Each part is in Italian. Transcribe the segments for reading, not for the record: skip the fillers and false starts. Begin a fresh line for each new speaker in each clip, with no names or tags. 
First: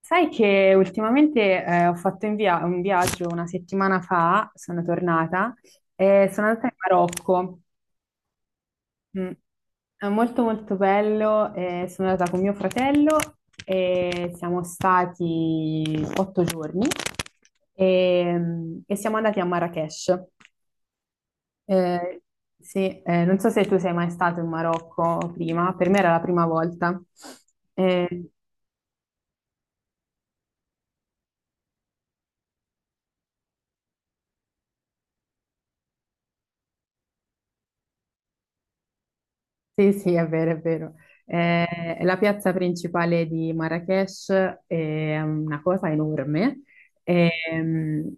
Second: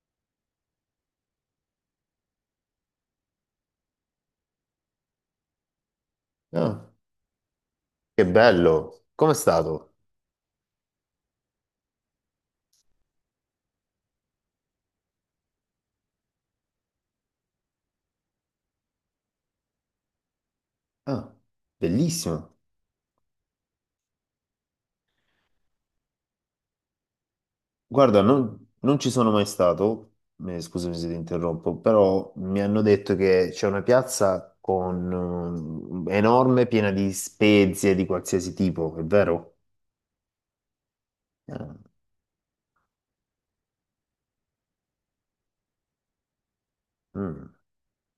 Sai che ultimamente ho fatto un viaggio una settimana fa, sono tornata, e sono andata in
Ah,
Marocco.
che bello!
Mm.
Com'è stato?
È molto molto bello, sono andata con mio fratello e siamo stati 8 giorni e siamo andati a Marrakech.
Ah,
Eh,
bellissimo!
sì, non so se tu sei mai stato in Marocco prima, per me era la prima volta.
Guarda,
Eh,
non ci sono mai stato, scusami se ti interrompo, però mi hanno detto che c'è una piazza con enorme, piena di spezie di qualsiasi tipo, è vero?
Sì, sì, è vero, è vero.
Ah,
La piazza principale di Marrakech è una cosa enorme,
mm,
ehm,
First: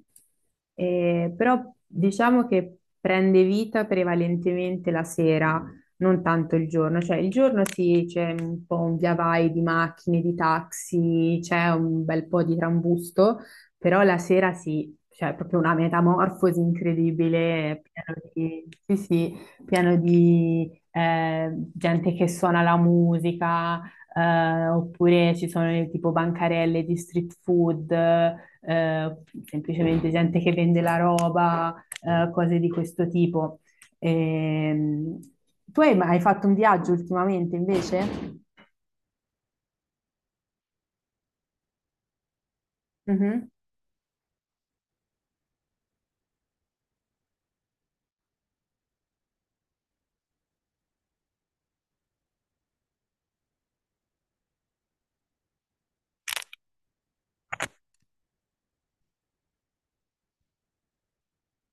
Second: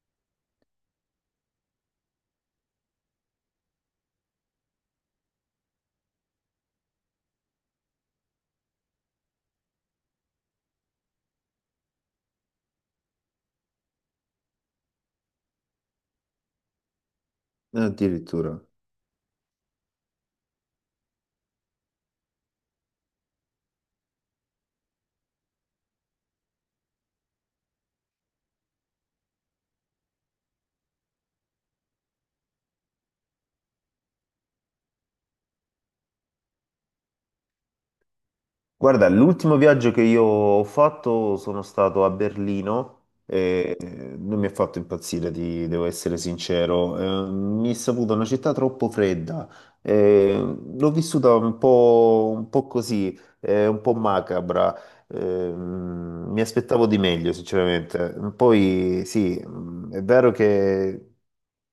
però diciamo che prende vita prevalentemente la sera, non tanto il giorno. Cioè il giorno sì, c'è un po' un via vai di macchine, di taxi, c'è un bel po' di trambusto, però la sera sì, cioè è proprio una metamorfosi incredibile, pieno
addirittura.
di. Sì, sì. Pieno di eh, gente che suona la musica, oppure ci sono tipo bancarelle di street food, semplicemente gente che vende la roba, cose di questo tipo. Ehm, Tu hai fatto un viaggio ultimamente invece?
Guarda, l'ultimo viaggio che io ho fatto sono stato a Berlino
Mhm.
e non mi ha fatto impazzire, devo essere sincero. Mi è saputo una città troppo fredda. Eh, L'ho vissuta un po' così, un po' macabra. Mi aspettavo di meglio, sinceramente. Poi sì, è vero che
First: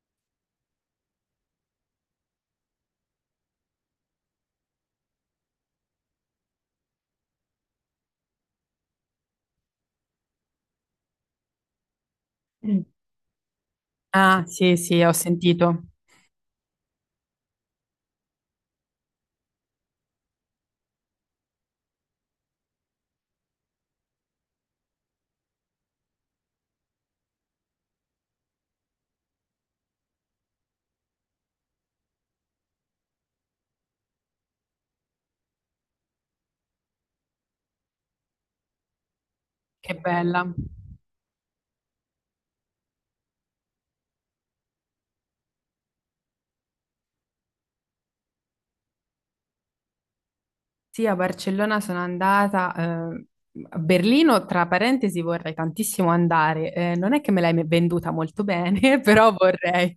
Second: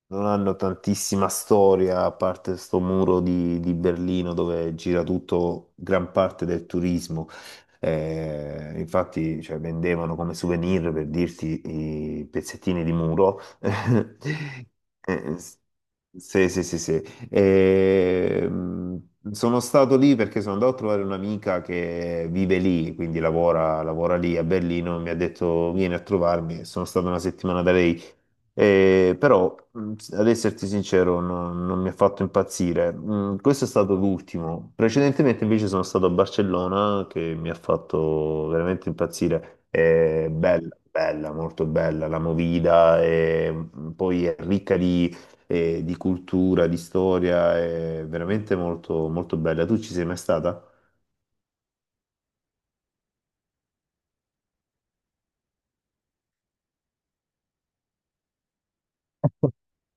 non hanno tantissima storia, a parte sto muro di Berlino dove gira tutto, gran parte del turismo. Infatti, cioè, vendevano come souvenir per dirti i pezzettini di muro.
Ah, sì, sì, ho
Eh, s-
sentito.
sì, sì, sì, sì. E sono stato lì perché sono andato a trovare un'amica che vive lì, quindi lavora lì a Berlino, e mi ha detto vieni a trovarmi, sono stato una settimana da lei. Però, ad esserti sincero, non mi ha fatto impazzire. Questo è stato l'ultimo. Precedentemente invece sono stato a Barcellona che mi ha fatto veramente impazzire.
Che
È
bella.
bella, bella, molto bella la Movida, e poi è ricca di e di cultura, di storia, è veramente molto, molto bella. Tu ci sei mai stata?
Sì, a Barcellona sono andata. A Berlino, tra parentesi, vorrei tantissimo andare. Non è che me l'hai venduta molto bene, però vorrei.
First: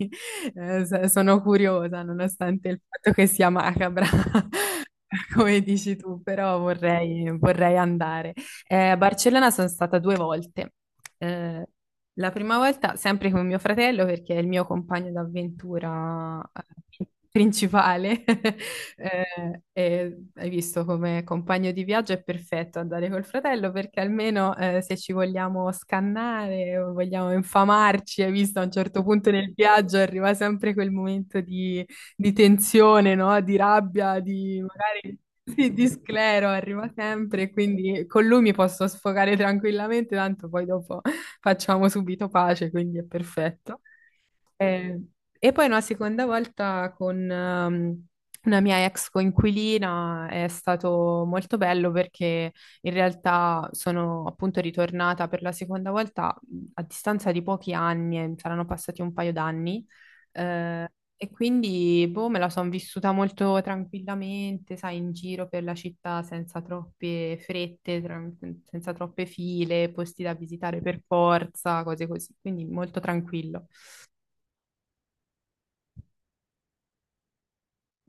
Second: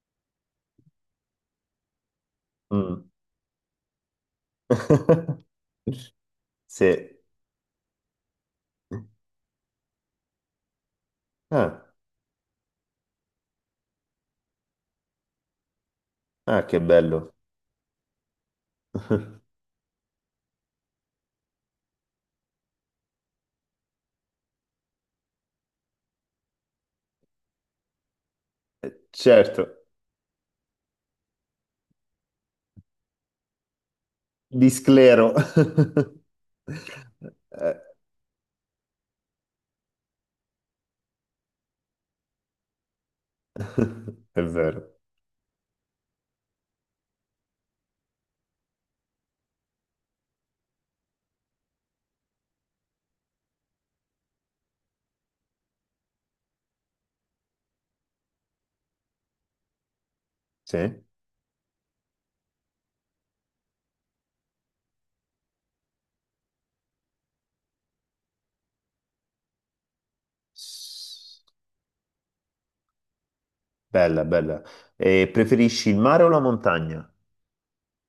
Sono curiosa, nonostante il
Mm.
fatto che sia macabra, come dici tu, però
Sì.
vorrei andare. A Barcellona sono stata due volte. Eh,
Ah,
la prima volta sempre con mio fratello, perché è il mio compagno d'avventura
ah, che bello.
principale. E hai visto, come compagno di viaggio è perfetto andare col fratello perché almeno se ci vogliamo scannare o vogliamo infamarci, hai visto a un certo punto nel
Certo,
viaggio arriva sempre quel momento di, tensione, no? Di rabbia, di
di
magari
sclero.
sì, di sclero, arriva sempre,
Eh,
quindi con lui mi posso sfogare tranquillamente, tanto poi dopo facciamo subito pace, quindi è perfetto.
È vero.
Eh, e poi una seconda volta con una mia ex coinquilina, è stato molto bello perché in realtà sono appunto ritornata per la seconda volta a distanza di pochi anni, saranno passati un paio d'anni, eh,
Sì.
e quindi boh, me la sono vissuta molto tranquillamente, sai, in giro per la città senza troppe frette, senza troppe file, posti da visitare per forza, cose così, quindi molto tranquillo.
Bella, bella. E preferisci il mare o la montagna?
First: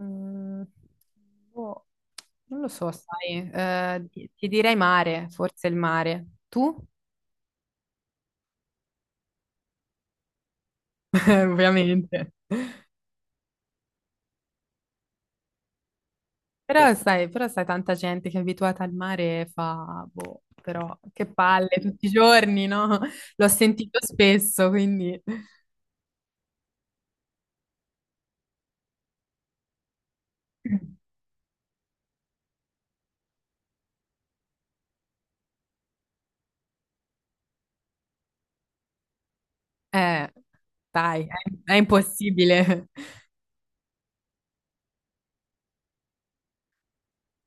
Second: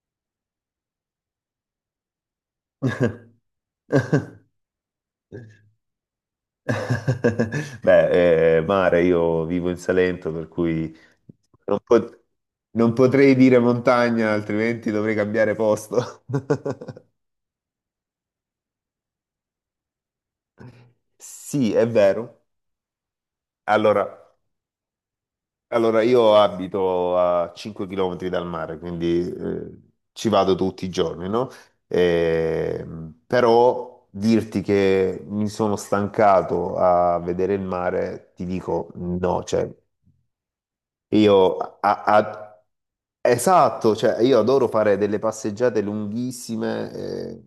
Mm, Boh, non lo so, sai, ti direi mare, forse il mare. Tu?
Beh, mare, io vivo in Salento, per cui non, pot-
Ovviamente.
non potrei dire montagna, altrimenti dovrei cambiare posto.
Però sai, però sai, tanta gente che è abituata al mare e fa, boh, però che palle
Sì, è
tutti i
vero.
giorni, no? L'ho sentito
Allora,
spesso, quindi.
allora, io abito a 5 km dal mare, quindi ci vado tutti i giorni, no? Però dirti che mi sono stancato a vedere il mare, ti dico no, cioè
Eh, Dai,
io
è
a, a-
impossibile.
Esatto, cioè io adoro fare delle passeggiate lunghissime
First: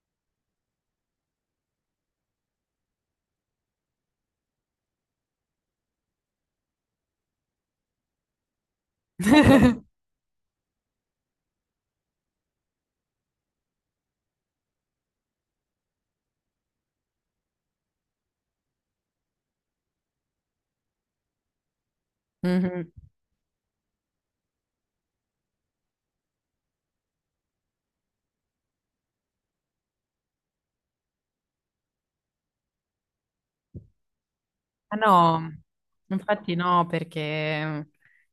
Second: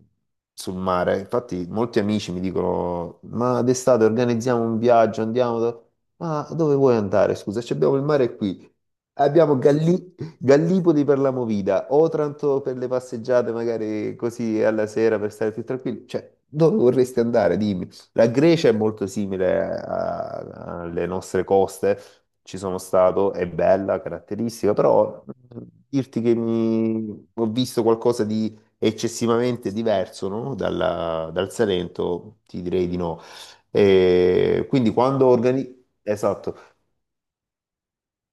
sul mare. Infatti, molti amici mi dicono: Ma d'estate organizziamo un viaggio, andiamo. Ma dove vuoi andare? Scusa, ci abbiamo il mare qui. Abbiamo Gallipoli per la movida, Otranto per le passeggiate, magari così alla sera per stare più tranquilli. Cioè, dove vorresti andare? Dimmi. La Grecia è molto simile alle nostre coste. Ci sono
Mhm.
stato, è bella, caratteristica, però dirti che ho visto qualcosa di eccessivamente diverso, no? Dal Salento, ti direi di no. E quindi
Ah,
quando
no,
organizzo.
infatti
Esatto,
no, perché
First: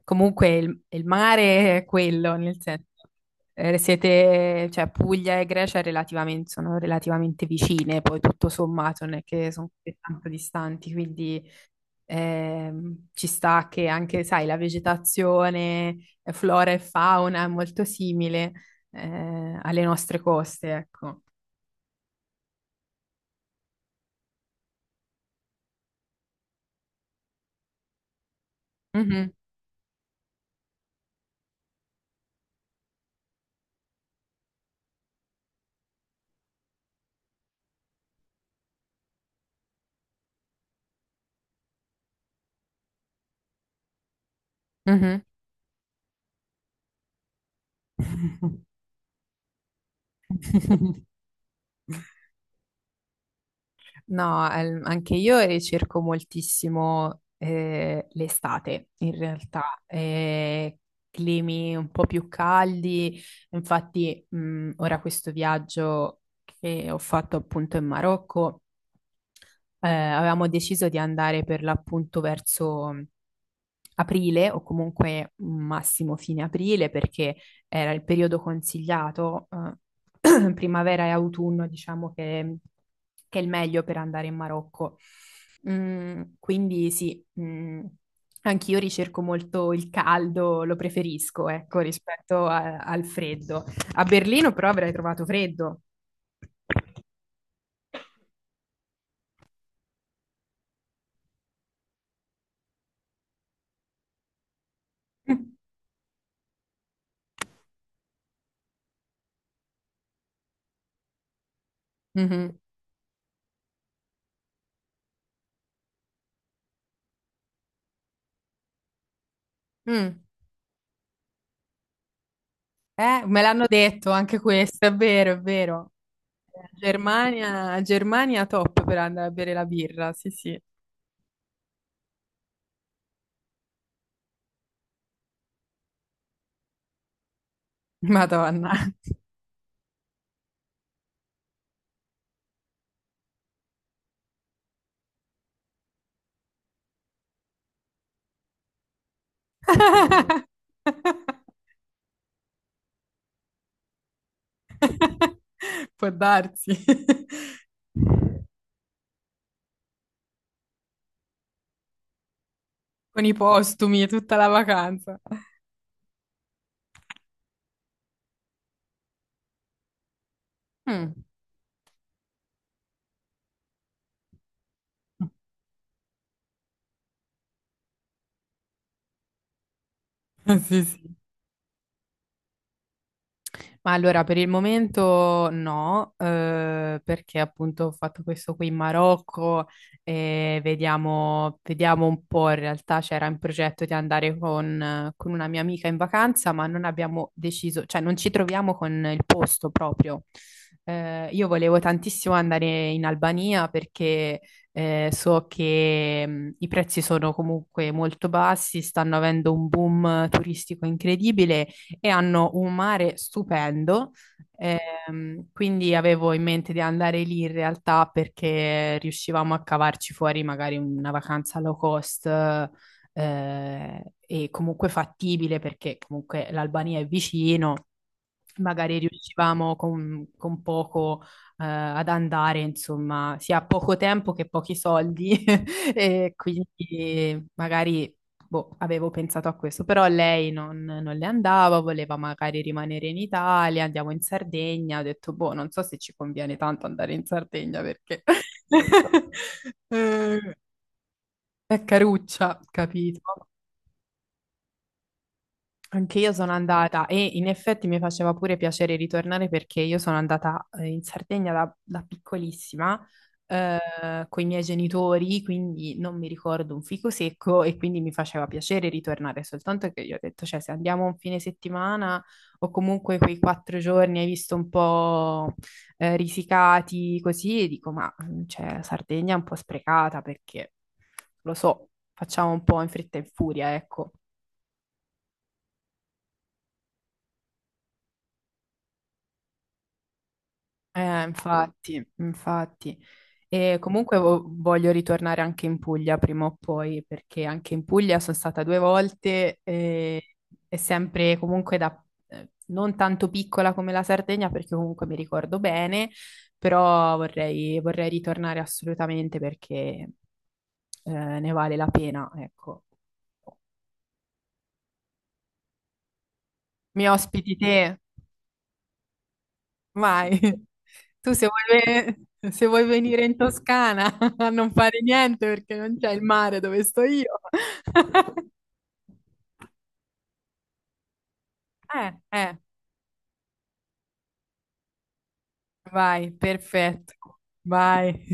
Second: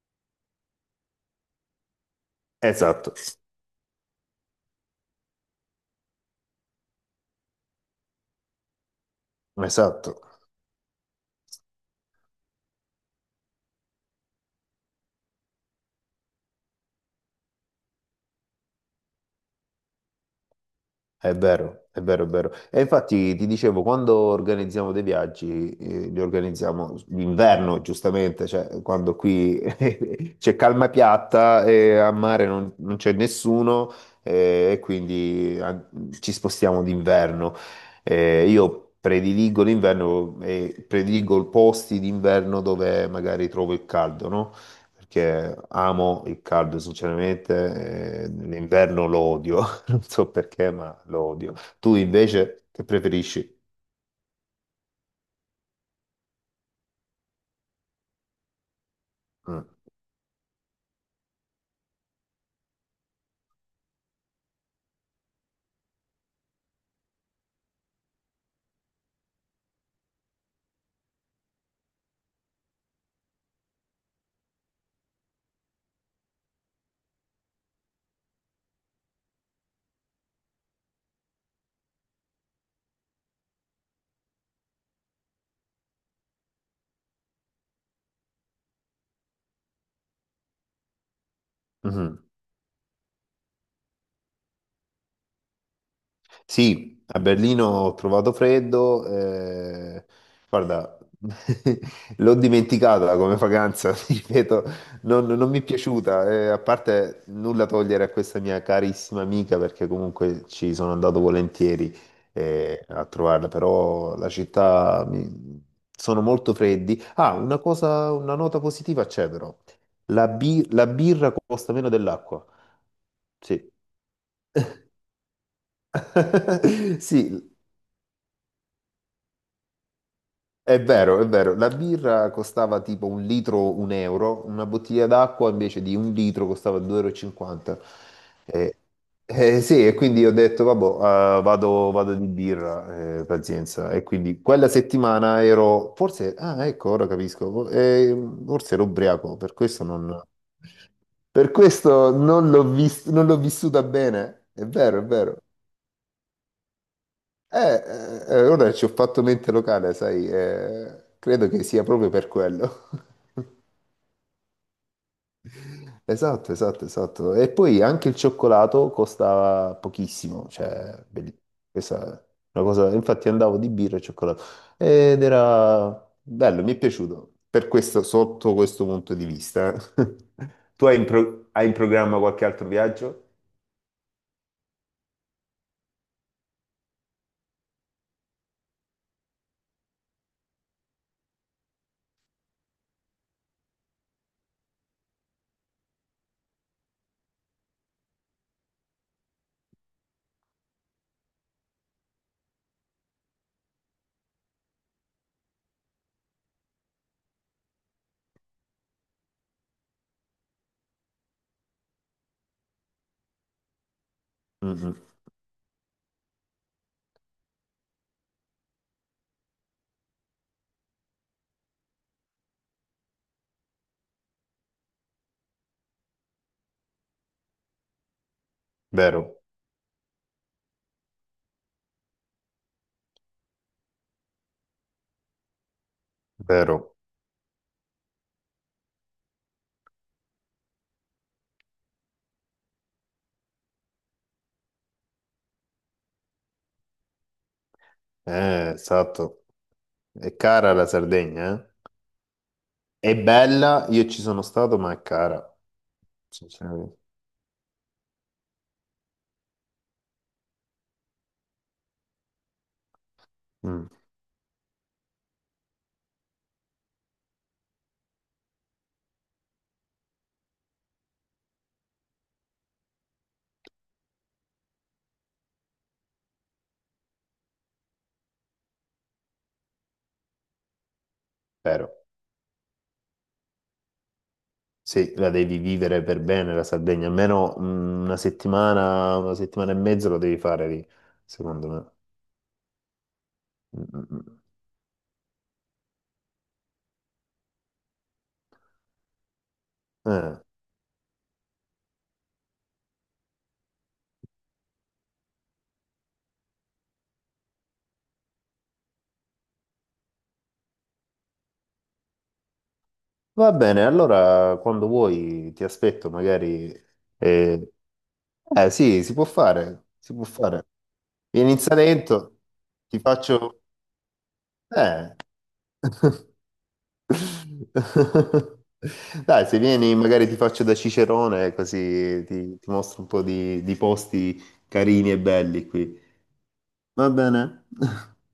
comunque il mare è quello, nel senso,
esatto,
siete, cioè Puglia e Grecia relativamente, sono relativamente vicine, poi tutto sommato non è che sono così
esatto.
tanto distanti, quindi ci sta che anche, sai, la vegetazione, flora e fauna è molto simile alle nostre coste, ecco.
È vero, è vero, è vero. E infatti ti dicevo, quando organizziamo dei viaggi, li organizziamo l'inverno, giustamente, cioè quando
Mhm,
qui c'è calma piatta e a mare non c'è nessuno, e quindi ci spostiamo d'inverno. Io prediligo l'inverno e prediligo posti d'inverno dove magari trovo il caldo, no?
mhm.
Perché amo il caldo, sinceramente, l'inverno lo odio. Non so perché, ma lo odio. Tu invece che preferisci?
No, anche io ricerco moltissimo l'estate, in
Mm.
realtà, climi un po' più caldi. Infatti, ora questo viaggio che ho fatto appunto in Marocco, avevamo deciso di andare per l'appunto verso aprile o comunque massimo fine aprile perché era il periodo consigliato, primavera e autunno, diciamo che, è il meglio per andare in Marocco. Quindi sì, anch'io ricerco molto il caldo, lo preferisco, ecco,
Mhm.
rispetto al freddo. A Berlino però avrei trovato freddo.
Sì, a Berlino ho trovato freddo, guarda, l'ho dimenticata come vacanza, ti ripeto, non mi è piaciuta, a parte nulla togliere a questa mia carissima amica perché comunque ci sono andato volentieri
Mhm.
a trovarla, però la città sono molto freddi. Ah, una cosa, una nota positiva c'è però,
Mm.
la birra costa meno dell'acqua,
Me l'hanno
sì.
detto anche questo, è vero, è vero.
Sì,
Germania, Germania top per andare a bere la birra, sì, sì.
è vero, è vero, la birra costava tipo un litro un euro, una bottiglia d'acqua invece di un litro costava 2,50 euro e cinquanta.
Madonna.
Eh, sì, e quindi ho detto, vabbè, vado di birra, pazienza. E quindi quella settimana ero, forse, ah ecco, ora capisco, forse ero ubriaco, per questo non non l'ho vissuta bene. È vero, è vero.
Può darsi.
Ora ci ho fatto mente locale, sai, credo che sia proprio per quello.
Con i postumi e tutta la vacanza.
Esatto, esatto, esatto. E poi anche il cioccolato costa pochissimo,
Mm.
questa è una cosa, infatti andavo di birra e cioccolato ed era bello, mi è piaciuto, per questo, sotto questo punto di vista.
Sì,
Tu hai in,
sì.
pro- hai in programma qualche altro viaggio?
Ma allora, per il momento no, perché appunto ho fatto questo qui in Marocco e vediamo, vediamo un po'. In realtà c'era in progetto di andare con una mia amica in vacanza, ma non abbiamo deciso, cioè non ci troviamo con il posto proprio. Io volevo tantissimo andare in Albania perché so che i prezzi sono comunque molto bassi, stanno avendo un boom turistico incredibile e hanno un mare stupendo.
Mm, mm.
Quindi avevo in mente di andare lì in realtà perché riuscivamo a cavarci fuori magari una vacanza low cost eh, e comunque fattibile perché comunque l'Albania è vicino, magari
Vero,
riuscivamo con poco ad andare, insomma, sia poco tempo che pochi soldi, e
vero,
quindi magari boh, avevo pensato a questo, però lei non le andava, voleva magari rimanere in Italia, andiamo in Sardegna, ho detto, boh, non so se ci conviene tanto andare in Sardegna perché
esatto. È
eh,
cara la Sardegna, eh?
è caruccia,
È
capito?
bella, io ci sono stato, ma è cara,
Anche io sono
sinceramente.
andata e in effetti mi faceva pure piacere ritornare perché io sono andata in Sardegna da piccolissima
Mm,
con i miei genitori, quindi non mi ricordo un fico secco e quindi mi faceva piacere ritornare, soltanto che io ho detto, cioè se andiamo un fine settimana o comunque quei 4 giorni hai visto un po' risicati così, e dico, ma cioè, Sardegna è un po' sprecata perché lo so,
vero.
facciamo un po' in fretta e in furia, ecco.
Sì, la devi vivere per bene la Sardegna, almeno una settimana e mezza lo devi fare lì, secondo me.
Infatti, infatti. E
Mm, mm,
comunque
mm.
voglio ritornare anche in Puglia prima o poi, perché anche in Puglia sono stata due volte e,
Eh,
e sempre comunque da non tanto piccola come la Sardegna, perché comunque mi ricordo bene, però vorrei ritornare assolutamente perché eh, ne vale la pena, ecco.
va bene, allora quando vuoi ti aspetto, magari.
Mi ospiti
Eh,
te?
eh, sì, si può fare, si può
Vai.
fare.
Tu se
Vieni in
vuoi,
Salento,
ve- se vuoi
ti
venire in
faccio.
Toscana a non fare
Eh.
niente perché non c'è il mare dove sto io.
Dai, se vieni, magari ti faccio da Cicerone,
Eh,
così
eh,
ti mostro un po' di posti carini e belli qui.
Vai,
Va
perfetto.
bene?
Vai.